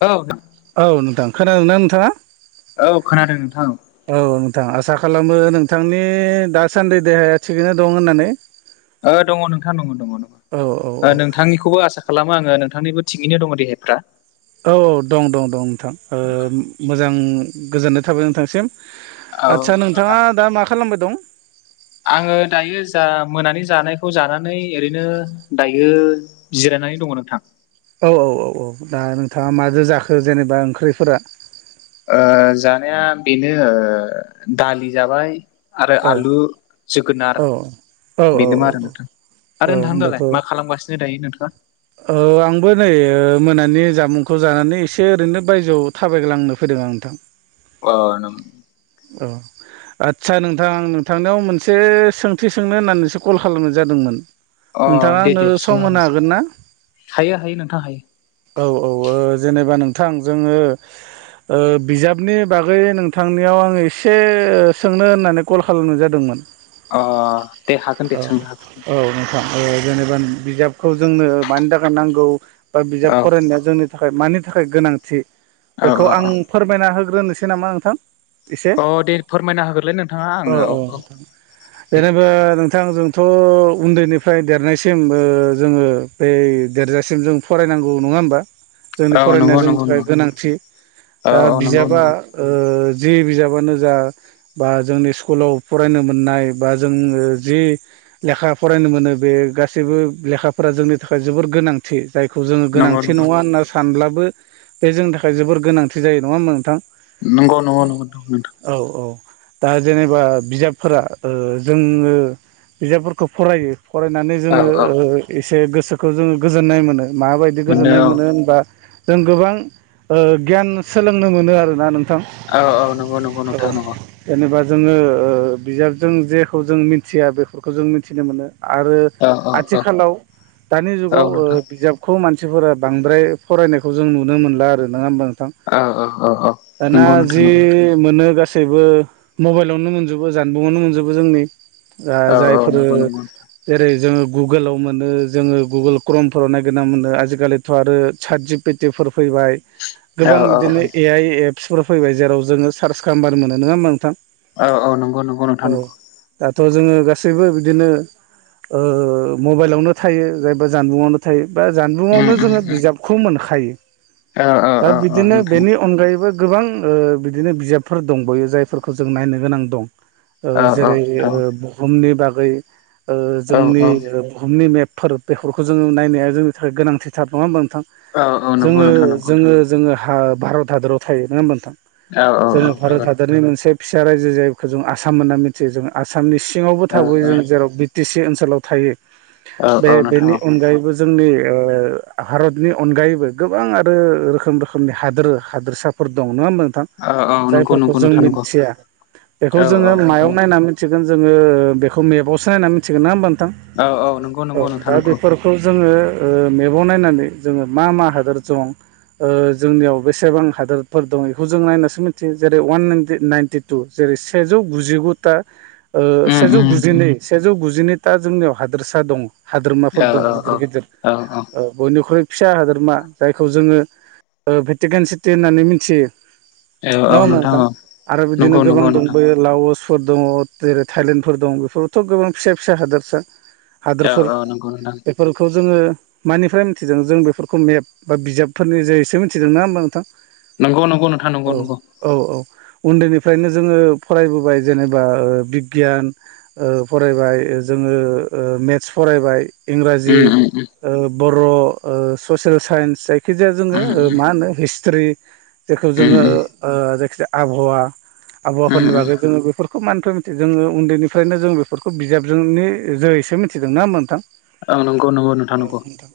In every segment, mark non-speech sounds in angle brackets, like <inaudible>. औ औ नोंथां खोनादोंना नोंथाङा औ खोनादों नोंथां औ नोंथां आसा खालामो नोंथांनि दासान्दि देहाया थिगैनो दं होननानै <inaudible> दङ नोंथां दङ दङ औ औ औ नोंथांनिखौबो आसा खालामो आङो नोंथांनिबो थिगैनो दङ देहाफ्रा औ औ दं दं दं नोंथां मोजां गोजोननाय थाबाय नोंथांसिम औ आतसा नोंथाङा नोंथां दा मा खालामबाय दं आङो दायो जा मोनानि जानायखौ जानानै ओरैनो दायो जिरायनानै दङ नोंथां औ औ औ औ दा नोंथाङा माजो जाखो जेनेबा ओंख्रिफोरा जानाया बेनो दालि जाबाय आरो औ आलु जोगोनार औ औ औ बेनो मा आरो नोंथां औ आरो नोंथां दालाय होमबाथ' मा खालामगासिनो दायो नोंथाङा औ आंबो नै मोनानि जामुंखौ जानानै एसे ओरैनो बायजोआव थाबायग्लांनो फैदों आं नोंथां <inaudible> अ नों औ आदसा नोंथां नोंथांनियाव मोनसे सोंथि सोंनो होननानैसो कल खालामनाय जादोंमोन नोंथाङा दे आंनो दे सोंनो सम होनो हागोन ना हायो हायो नोंथां हायो औ औ औ जेनेबा नोंथां जोङो बिजाबनि बागै नोंथांनियाव आङो एसे सोंनो होननानै कल खालामनाय जादोंमोन अ दे हागोन औ दे सोंनो हागोन दे औ जेनेबा बिजाबखौ जोंनो मानि थाखाय नांगौ बा औ बिजाब फरायनाया जोंनो थाखाय मानि थाखाय गोनांथि औ बेखौ औ आं औ फोरमायना होग्रोनोसै नामा नोंथां एसे अ दे फोरमायना होग्रोलाय नोंथाङा औ आंनो औ दे जेनेबा दे नोंथां जों थ' उन्दैनिफ्राय देरनायसिम जोङो बे देरजासिम जों फरायनांगौ नङा होमबा जोंनि औ फरायनाया नंगौ जोंनि नंगौ थाखाय नंगौ गोनांथि औ दा औ नंगौ बिजाबा नंगौ जि बिजाबानो जा बा जोंनि स्कुलाव फरायनो मोननाय बा जोङो जि लेखा फरायनो मोनो बे गासैबो लेखाफोरा जोंनि नि थाखाय जोबोर गोनांथि जायखौ जोङो नंगौ गोनांथि नंगौ नङा होनना सानब्लाबो बे जोंनि थाखाय जोबोर गोनांथि जायो नङा होमबा नोंथां? नंगौ नंगौ नंगौ नोंथां औ औ दा जेनेबा बिजाबफोरा जोङो बिजाबफोरखौ फरायो फरायनानै औ जोङो औ एसे गोसोखौ जोङो गोजोननाय मोनो माबायदि बिदि गोजोननाय मोनदों मोनो होनबा जों गोबां गियान सोलोंनो मोनो आरोना नोंथां। औ औ नंगौ नंगौ औ नोंथां नंगौ। जेनेबा जोङो बिजाबजों जेखौ जों मिथिया बेफोरखौ जों मिथिनो मोनो आरो औ औ औ आथिखालाव दानि औ जुगाव नोंथां बिजाबखौ मानसिफोरा बांद्राय फरायनायखौ जों नुनो मोनला आरो नङा होमबा नोंथां? औ औ औ औ दाना नंगौ नोंथां जि नंगौ मोनो गासैबो मबाइलावनो मोनजोबो जानबुंावनो मोनजोबो जोंनि ओ औ औ जायफोरो नंगौ नंगौ जेरै जोङो गुगोलाव मोनो। जोङो गुगोल क्रमफोराव नागिरना मोनो आजिखालिथ' आरो सादजि पेटिफोर फैबाय। औ गोबां औ बिदिनो ए आइ एपसफोर फैबाय जेराव जोङो सार्च खालामबानो मोनो नङा होमबा नोंथां? औ औ नंगौ नंगौ औ नोंथां नंगौ। दाथ' जोङो गासैबो बिदिनो मबाइलावनो थायो जायबा जानबुं नाथाय बा जानबुंावनो उम उम जोङो उम बिजाबखौ मोनखायो। औ औ दा औ बिदिनो नोंथां बेनि अनगायैबो गोबां ओ बिदिनो बिजाबफोर दंबावयो जायफोरखौ जों नायनो गोनां दं। ओ औ औ जेरै नोंथां बुहुमनि बागै ओ औ जोंनि बुहुमनि मेप फोरोब बेफोरखौ जोङो नाया जोंनि थाखाय गोनांथिथार नङा होनोमबा नोंथां? औ औ नंगौ जोङो नोंथां नंगौ जोङो जोङो भारत हादराव थायो नङा होमबा नोंथां? औ औ औ जोङो भारत नंगौ हादरनि मोनसे फिसा रायजो जायोखौ जों आसाम होन्ना मिथियो जों आसामनि सिङावबो औ थाबोयो जों जेराव टि सि ओनसोलाव थायो औ बे औ नोंथां बेनि अनगायैबो जोंनि भारतनि अनगायैबो गोबां आरो रोखोम रोखोमनि हादोर हादोरसा। दं नङा होमबा नोंथां औ औ औ नंगौ जायफोरखौ नंगौ जों नोंथां नंगौ मिथिया बेखौ औ औ जोङो नोंथां मायाव नायनानै मिथिगोन जोङो बेखौ मेपावसो नायनानै मिथिगोन ना होमबा नोंथां? औ औ औ नंगौ नोंथां दा नंगौ बेफोरखौ जोङो मेगन नायनानै जोङो मा मा हादोर दं? जोंनियाव बेसेबां हादोरफोर दं बेखौ जों नायनासो मिथियो जेरै वानन नाइनटि। जेरै सेजौ गुजिगुथा ओ उम सेजौ उम गुजिनै सेजौ गुजिनैथा जोंनियाव हादोरसा दङ। औ हाद्रोमाफोर दं औ गिदिर गिदिर औ ओ बयनिख्रुइ फिसा हादोरमा जायखौ जोङो ओ भेटिकेन सिटि होननानै मिथियो। औ औ नङा नोंथां मोंथां औ आरो नंगौ बिदिनो गोबां नंगौ नोंथां दंबोयो। लउसफोर दङ जेरै थाइलेनडफोर दङ बेफोरावथ' गोबां फिसा फिसा हादोरसा। हादोरफोर ओ नंगौ बेफोरखौ जोङो मानिफ्राय मिथिदों जों बेफोरखौ मेप बा बिजाबफोरनि जससेो मिथिदों नङा होमबा नोंथां।? नंगौ नंगौ नोंथां नंगौ औ नंगौ। औ औ उन्दैनिफ्रायनो जोङो फरायबोबाय जेनेबा बिगियान। ओ फरायबाय जोङो मेथ्स फरायबाय इंराजि उम उम बर' ससियेल साइन्स जायखि जायखिजाया उम जोङो मा होनो हिस्ट्रि जेखौ उम जोङो ओ जायखिजाया आबहावा उम आबहावाफोरनि उम बागै जोङो बेफोरखौ मानोथ मिथियो जोङो उन्दैनिफ्रायनो जों बेफोरखौ बिजाबजोंनि जोैसो मिथि <unintelligible> नोङा होमबा नोंथां? औ नंगौ नंगौ औ नंगौ नोंथां।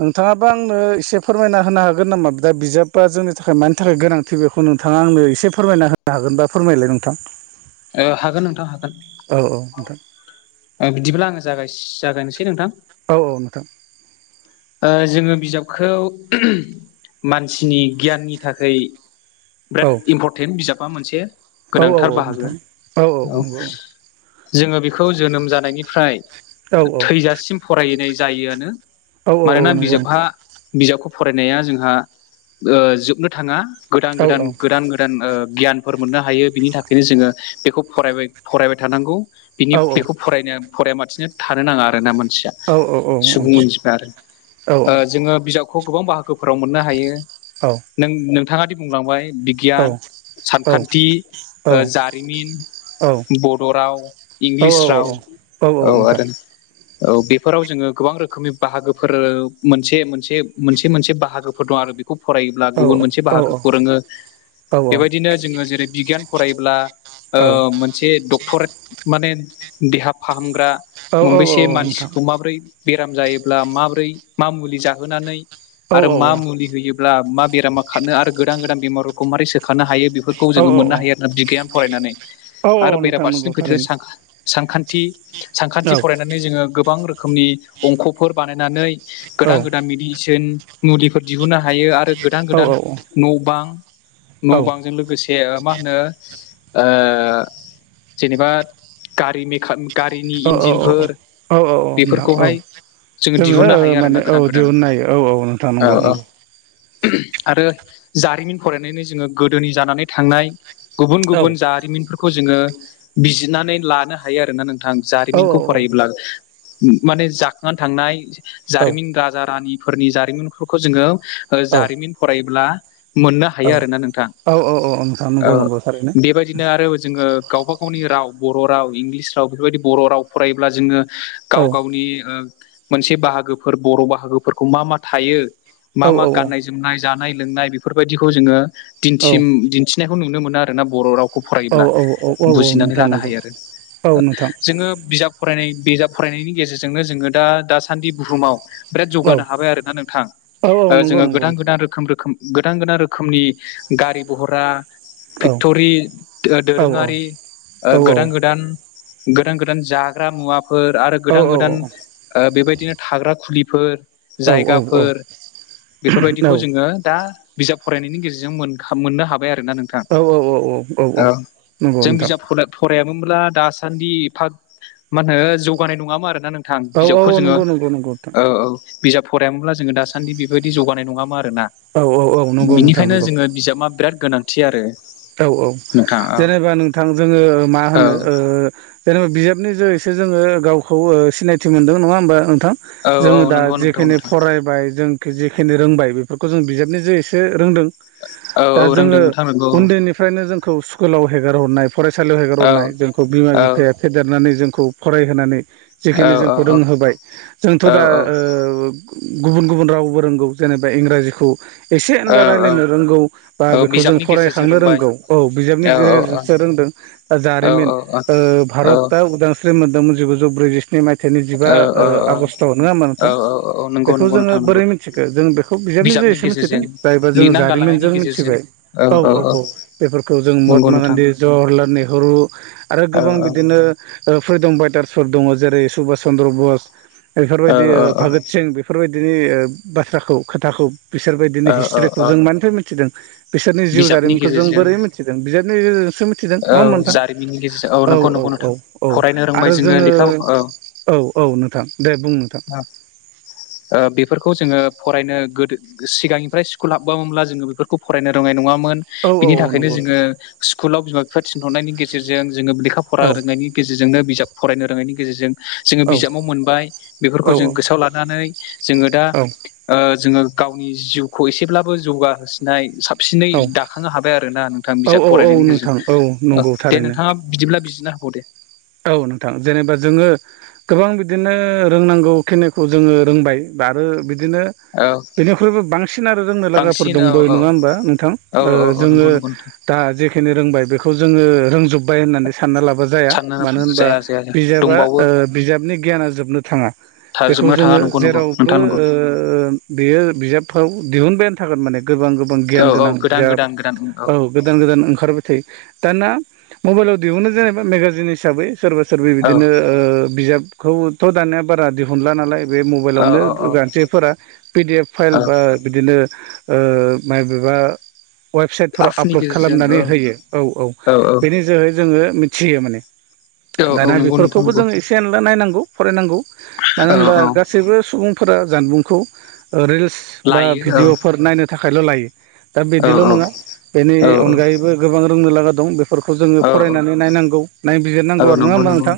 नोंथाङाबो आंनो एसे फोरमायना होनो हागोन नामा? दा बिजाबा जोंनि थाखाय मानि थाखाय गोनां थि बेखौ नोंथाङा आंनो एसे फोरमायना होनो हागोन बा फोरमायलाय नोंथां। औ हागोन नोंथां हागोन। औ औ नोंथां ओ बिदिब्ला आङो जागायस जागायनोसै नोंथां। औ औ नोंथां। ओ जोङो बिजाबखौ मानसिनि गियाननि थाखै औ बिराद इम्परटेन्ट बिजाबा मोनसे। औ औ औ गोनांथार बाहागो नोंथां। औ जोङो बिखौ जोनोम जानायनिफ्राय औ थैजासिम फरायनाय जायोआनो। औ मानोना औ नंगौ बिजाबहा नोंथां बिजाबखौ फरायनाया जोंहा ओ जोबनो थाङा गोदान औ गोदान गोदान गोद गोदान ओ गियानफोर मोननो हायो। बिनि थाखायनो जोङो बेखौ फरायबाय फरायबाय थानांगौ। बिनि औ बेखौ फरायनो फराया माथिनो थानो नाङा आरोना मानसिया। औ औ नोंथां औ नोंथां औ नोंथां औ नोंथां औ सुबुं अनजिफा आरो। ओ जोङो बिजाबखौ गोबां बाहागोफोराव मोननो हायो। औ। नों नोंथाङा दि बुंलांबाय बिगियान औ सानखान्थि ओ जा इन बड' राव इंलिस राव औ आरो न <inaudible> औ बेफोराव जोङो गोबां रोखोमनि बाहागोफोर मोनसे मोनसे मोनसे मोनसे बाहागोफोर दं आरो। बे खौ फरायोब्ला गुबुन मोनसे बाहागोखौ रोङो। बेबायदिनो जोङो जेरै बिगियान फरायोब्ला ओ मोनसे डक्टरेट माने देहा फाहामग्रा मोमबैसे मानसिखौ माबोरै बेराम जायोब्ला माबोरै मा मुलि जाहोनानै आरो मा मुलि होयोब्ला मा बेरामा खारनो आरो गोदान गोदान बेमारफोरखौ मारै सोखानो हायो बे फोरखौ जोङो मोननो हायो औ आरोना बिगियान फरायनानै आरो औ नोंथां बेराफारसेथि नंगौ फिथेरो थारैनो सानखा सानखान्थि। सानखान्थि औ फरायनानै जोङो गोबां रोखोमनि अंख'फोर बानायनानै औ गोदान गोदान मिडिसोन मुलिफोर दिहुननो हायो आरो गोदान औ गोदान औ औ न' बां औ न' बांजों लोगोसे ओ मा होनो? ओ जेनेबा गारि मेखा गारिनि औ इन्जिनफोर औ औ औ नोंथां औ बेफोरखौहाय जोङो दिहुननो ओ हायो माने आरोना औ गोदान गोदान। दिहुननो हायो औ नोंथां औ नंगौ औ। नंगौ आरो जारिमिन फरायनानैनो जोङो गोदोनि जानानै थांनाय गुबुन औ गुबुन जारिमिनफोरखौ जोङो बिजिरनानै लानो हायो आरोना नोंथां औ जारिमिनखौ फरायोब्ला। माने जाखांनानै थांनाय औ जारिमिन राजा रानिफोरनि जारिमिनफोरखौ जोङो ओ औ जारिमिन फरायोब्ला मोननो हायो आरोना नोंथां। औ औ नोंथां नंगौ ओ नंगौ थारैनो बेबाय दिनो आरो जोङो गावबा गावनि राव बर' राव इंलिस राव बेफोरबायदि बर' राव फरायोब्ला जोङो औ गाव गावनि ओ मोनसे बाहागोफोर बर' बाहागोफोरखौ मा मा थायो मा औ मा गाननाय जोमनाय जानाय लोंनाय बेफोरबायदिखौ जोङो औ दिन्थिम दिन्थि थिनायखौ नुनो मोन आरो ना बर' राव खौ फरायोब्ला औ औ औ औ बुजिनानै नोंथां लानो नंगौ हायो आरो। औ नोंथां जोङो बिजाब फरायनाय बिजाब फरायनायनि गेजेरजोंनो जोङो दा दासान्दि बुहुमाव बिराद औ जौगानो हाबाय आर ना नोंथां। औ औ ओ नंगौ जोङो नंगौ गोदान नोंथां गोदान रोखोम रोखोम गोदान गोदान रोखोमनि गारि भहरा औ फेक्टरि दो औ दोरोङारि ओ औ गोदान गोदान गोदान गोदान जाग्रा मुवा फोर आरो औ गोदान गोदान ओ बेबायदिनो थाग्रा खुलिफोर जायगाफोर बेफोरबायदिखौ जोङो दा बिजाब फरायनायनि गेजेरजों मोन खा मोननो हाबाय आरो ना नोंथां। औ औ औ औ। ओं नंगौ जों नोंथां बिजाब फनो फराया मोमब्ला दासान्दि एफाग मानो जौगानाय नङामो आरना नों थां औ औ बिजाबखौ औ जोङो नंगौ नंगौ नंगौ नोंथां ओ औ बिजाब फरायामोनब्ला जोङो दासान्दि बेबायदि जौगानाय नङामा आरोना औ औ औ नंगौ नोंथां बिनिखायनो नंगौ जोङो बिजाबा बिराद गोनांथि आरो औ औ नोंथां औ जेनेबा नोंथां जोङो मा औ होनो ओ जेनेबा बिजाबनि जैसो जोङो गावखौ सिनायथि मोनदों नङा होमबा नोंथां? औ औ जोङो दा नंगौ नोंथौ जेखिनि नोंथां फरायबाय जों जिखिनि रोंबाय बेफोरखौ जों बिजाबनि जे एसे रोंदों औ दा औ जोङो रोंदों नोंथां रोंगौ निफ्रायनो जोंखौ स्कुलाव हेगार हरनाय फरायसालियाव औ हेगारहरनाय जोंखौ बिमा औ बिफाया फेदेरनानै जोंखौ फरायहोनानै औ जिखिनि जोंखौ औ औ रोंहोबाय जोंथ' दा गुबुन गुबुन रावबो रोंगौ जेनेबा इंराजिखौ एसे औ एनला औ रायज्लायनो रोंगौ बा औ बेखौ जों बिजाबनि गेजेरजों फरायखांनो रोंबाय रोंगौ औ बिजाबनि औ औ गेजेरसो रोंदों। औ जारिमिन भारतआ उदांस्रि मोनदोंमोन जिगुजौ ब्रैजि ै मायथाइनि जिबा औ आगष्टआव नङा होमबा औ नोंथां नंगौ बेखौ नंगौ जोङो नोंथां नंगौ बोरै मिथि थिखो जों बेखौ बिजाबनिजों बिजाबनि एसे मिथिदों गेजेरजों जायबा जोङो जारिमिनजों मिथिबाय। औ औ औ बेफोरखौ जों नंगौ महात्मा नोंथां गान्धी जवाहरलाल नेहरु आरो औ गोबां बिदिनो फै दं बाइटार्सफोर दङ जेरै सुबास चन्द्र बस औ बेफोरबायदि भागत जों बेफोरबायदिनो बाथ्राखौ खोथाखौ बिसोरबायदिनो औ औ हिस्ट्रिखौ औ जों मानिफ्रायथि बे बिसोरनि जिउ बिजाबनि जारिमिनखौ जों गेजेरजों बोरै मिथिदों बिजोरनि गेजेरजोंसो मिथिदों औ नङा हथां जारिमिननि गेजेरजों औ नंगौ औ नंगौ औ। नोंथां औ फरायनो रोंबाय आरो जोङो लेखा औ औ औ नोंथां दे बुं नोंथां। औ बेफोरखौ जोङो फरायनो गोदो सिगांनिफ्राय स्कुल हाबबोनब्ला जोङो बेफोरखौ फरायनो रोनाय नङामोन। औ औ बिनि औ थाखायनो नंगौ जोङो नोंथां स्कुलाव बिमा बिफा थिनहरनायनि गेजेरजों जोङो लेखा फरा औ रोंनायनि गेजेरजोंनो बिजाब फरायनो रोनायनि गेजेरजों जोङो औ बिजाबाव मोनबाय। औ बेफोरखौ औ जों गोसोआव लानानै जोङो दा जोङो गावनि जिउखौ एसेब्लाबो जौगाहोसिननाय साबसिनै औ दाखांनो हाबाय आरो ना नोंथां औ बिजाब औ औ बररायनायनि नोंथां औ गेजेरजों नंगौ दे थारैनो नोंथाङा बिदिब्ला बिनो होबाव दे। औ नोंथां जेनेबा जोङो गोबां बिदिनो रोंनांगौ खिनिखौ जोङो रोंबाय बा‌आरो बिदिनो औ बेनिख्रुइबो बांसिन आरो रोंनो लागाफोर बांसिन औ दंबो औ नङा होमबा नोंथां? औ औ औ जोङो नंगौ नंगौ नोंथां दा जेखिनि रोंबाय बेखौ जोङो रोंजोब्बाय होननानै सानना लाबा जाया। सानना मानो होनबा जाया जाया बिजाबा दंबावो बिजाबनि गियाना जोबनो थाङा। बेखौ थारजोबनो थाङा जोङो नंगौ नंगौ जेरावबो नोंथां नंगौ बेयो बिजाबफ्राव दिहुनबायानो थागोन माने गोबां गोबां गियान औ औ गोनां गोदान जा गोदान गोदान औ गोदान गोदान ओंखारबाय थायो दाना मबाइलाव दिहुननो जेनेबा मेगाजिन हिसाबै सोरबा सोरबि औ बिदिनो बिजाबखौथ' दानिया बारा दिहुनला नालाय। बे औ मबाइलावनो औ औ गानसेफोरा पिडि एफ फाइल औ बा बिदिनो माइ बेबा वेबसाइटफोराव आखुनि आपलड गेजेरजों औ खालामनानै होयो औ औ बेनि जोहै जोङो मिथियो माने औ औ दाना नंगौ नोंथां बेफोरखौबो नंगौ जों एसे एनला नायनांगौ फरायनांगौ मानो औ होनबा औ गासैबो सुबुं फोर जानबुंखौ रिल्स बा लायो औ भिडिअ'फोर नायनो थाखायल' लायो। दा औ बिदिल' औ नङा बेनि औ अनगायैबो गोबां रोंनो लागा दं बे फोरखौ जोङो औ फरायनानै नायनांगौ औ नायबिजिरनांगौ आरो नङा नंगौ होमबा नंगौ नोंथां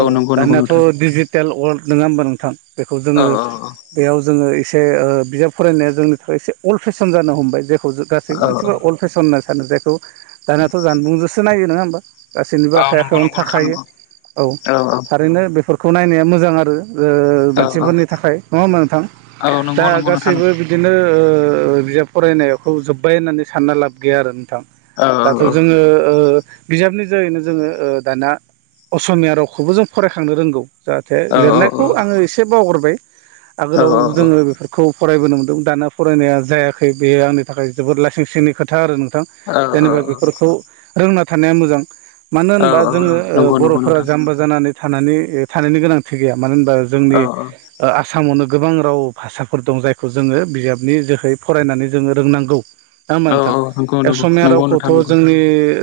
औ नंगौ नंगौ दानियाथ' नोंथां डिजिटेल वर्ल्ड नङा होमबा नोंथां बेखौ औ जोङो बेयाव जोङो एसे बिजाब फरायनाया जोंनि थाखाय एसे अल्ड फेसन जानो हमबाय जे गासैबो औ मानफफोर अल्ड फेसन होनना सानो जायखौ दानियाथ' जानबुंजोंसो नायो नङा होमबा? गासैनिबो औ आखाइ नंगौ आखायावनो नंगौ नोंथां थाखायो नंगौ औ। ओरैनो बेफोरखौ नायनाया मोजां आरो। औ औ मानसिफोरनि थाखाय नङा होनबा नोंथां औ दा नंगौ नंगौ नोंथां गासैबो नंगौ बि बिदिनो बिजाब फरायनायखौ जोब्बाय होननानै सानना लाब गैया आरो नोंथां औ दाथ' जोङो बिजाबनि जहैनो जोङो दाना असमिया रावखौबो जों फरायखांनो रोंगौ जाहाथे औ लिरनायखौ आङो एसे बावगारबाय औ आगोलाव जोङो बेफोर खौ फरायबोनो मोन्दों दाना फरायनाया जायाखै बेयो आंनि थाखाय जोबोद लाइसिं सिंनि खोथा आरो नोंथां औ जेनेबा बेफोरखौ रोंना थानाया मोजां मानो होनबा औ जोङो नंगौ नंगौ बर'फोरा नोंथां जाम्बा जानानै थानानै थानायनि गोनांथि गैया मानो होनबा जोंनि औ औ आसामावनो गोबां राव भाषाफोर दं जायखौ जोङो बिजाबनि जोहै फरायनानै जोङो रोंनांगौ ना होमबा औ नोंथां औ नंगौ नंगौ असमिया नंगौ रावखौथ' नोंथां नंगौ जोंनि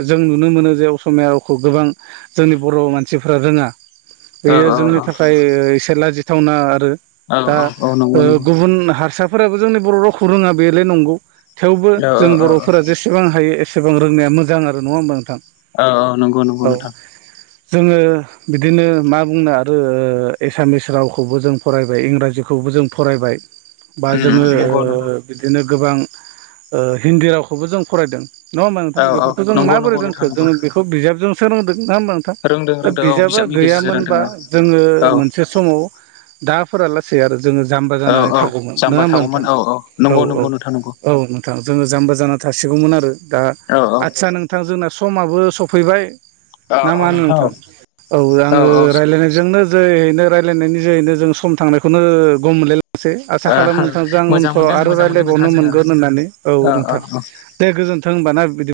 जों नुनो मोनो जे असमिया रावखौ गोबां जोंनि बर' मानसिफ्रा रोङा बियो औ औ जोंनि औ थाखाय एसे लाजिथावना आरो औ दा औ औ नंगौ नंगौ गुबुन हारसा फोराबो जोंनि बर' रावखौ रोङा बेले नंगौ थेवबो औ जों औ बर'फोरा जे एसेबां हायो एसेबां रोंनाया मोजां आरो नङा होमबा नोंथां औ औ नंगौ नंगौ औ नोंथां जोङो बिदिनो मा बुंनो आरो एसामिस रावखौबो जों फरायबाय इंराजिखौबो जों फरायबाय बा उम जोङो ओ नंगौ नंगौ बिदिनो गोबां हिन्दी रावखौबो जों फरायदों। नङा होमबा नोंथां औ औ बेफोरखौ जों नंगौ नंगौ नोंथां माबोरैोनखो नंगौ बेखौ बिजाबजों सोंदों नङा होनबा रोंदों दा रोंदों औ बिजाबा बिजाबनि गेजेरजों रोंदों गैयामोनबा औ जोङो औ मोनसे समाव दा फोरालासै आरो जोङो जाम्बा औ जानानै औ थागौमोन नङा जाम्बा होमबा थागौमोन नोंथां औ औ नंगौ औ नंगौ नोंथां नंगौ औ नोंथां जोङो जाम्बा जाना थासिगौमोन आरो दा औ आदसा नोंथां जोंना समाबो सफैबाय। औ ना औ मा होनो नोंथां औ आङो रायज्लायनायजोंनो जोैनो रायलायनायनि जोहैनो जों सम थांनायखौनो गम मोनलाय नोसै आसा खालामो नोंथांजों आं मोजां उनखौ मोनदों आरो मोजां मोनदों नोंथां रायज्लायबावनो जोङो मोनगोन होननानै औ नोंथां दे गोजोनथों होनबाना बिदि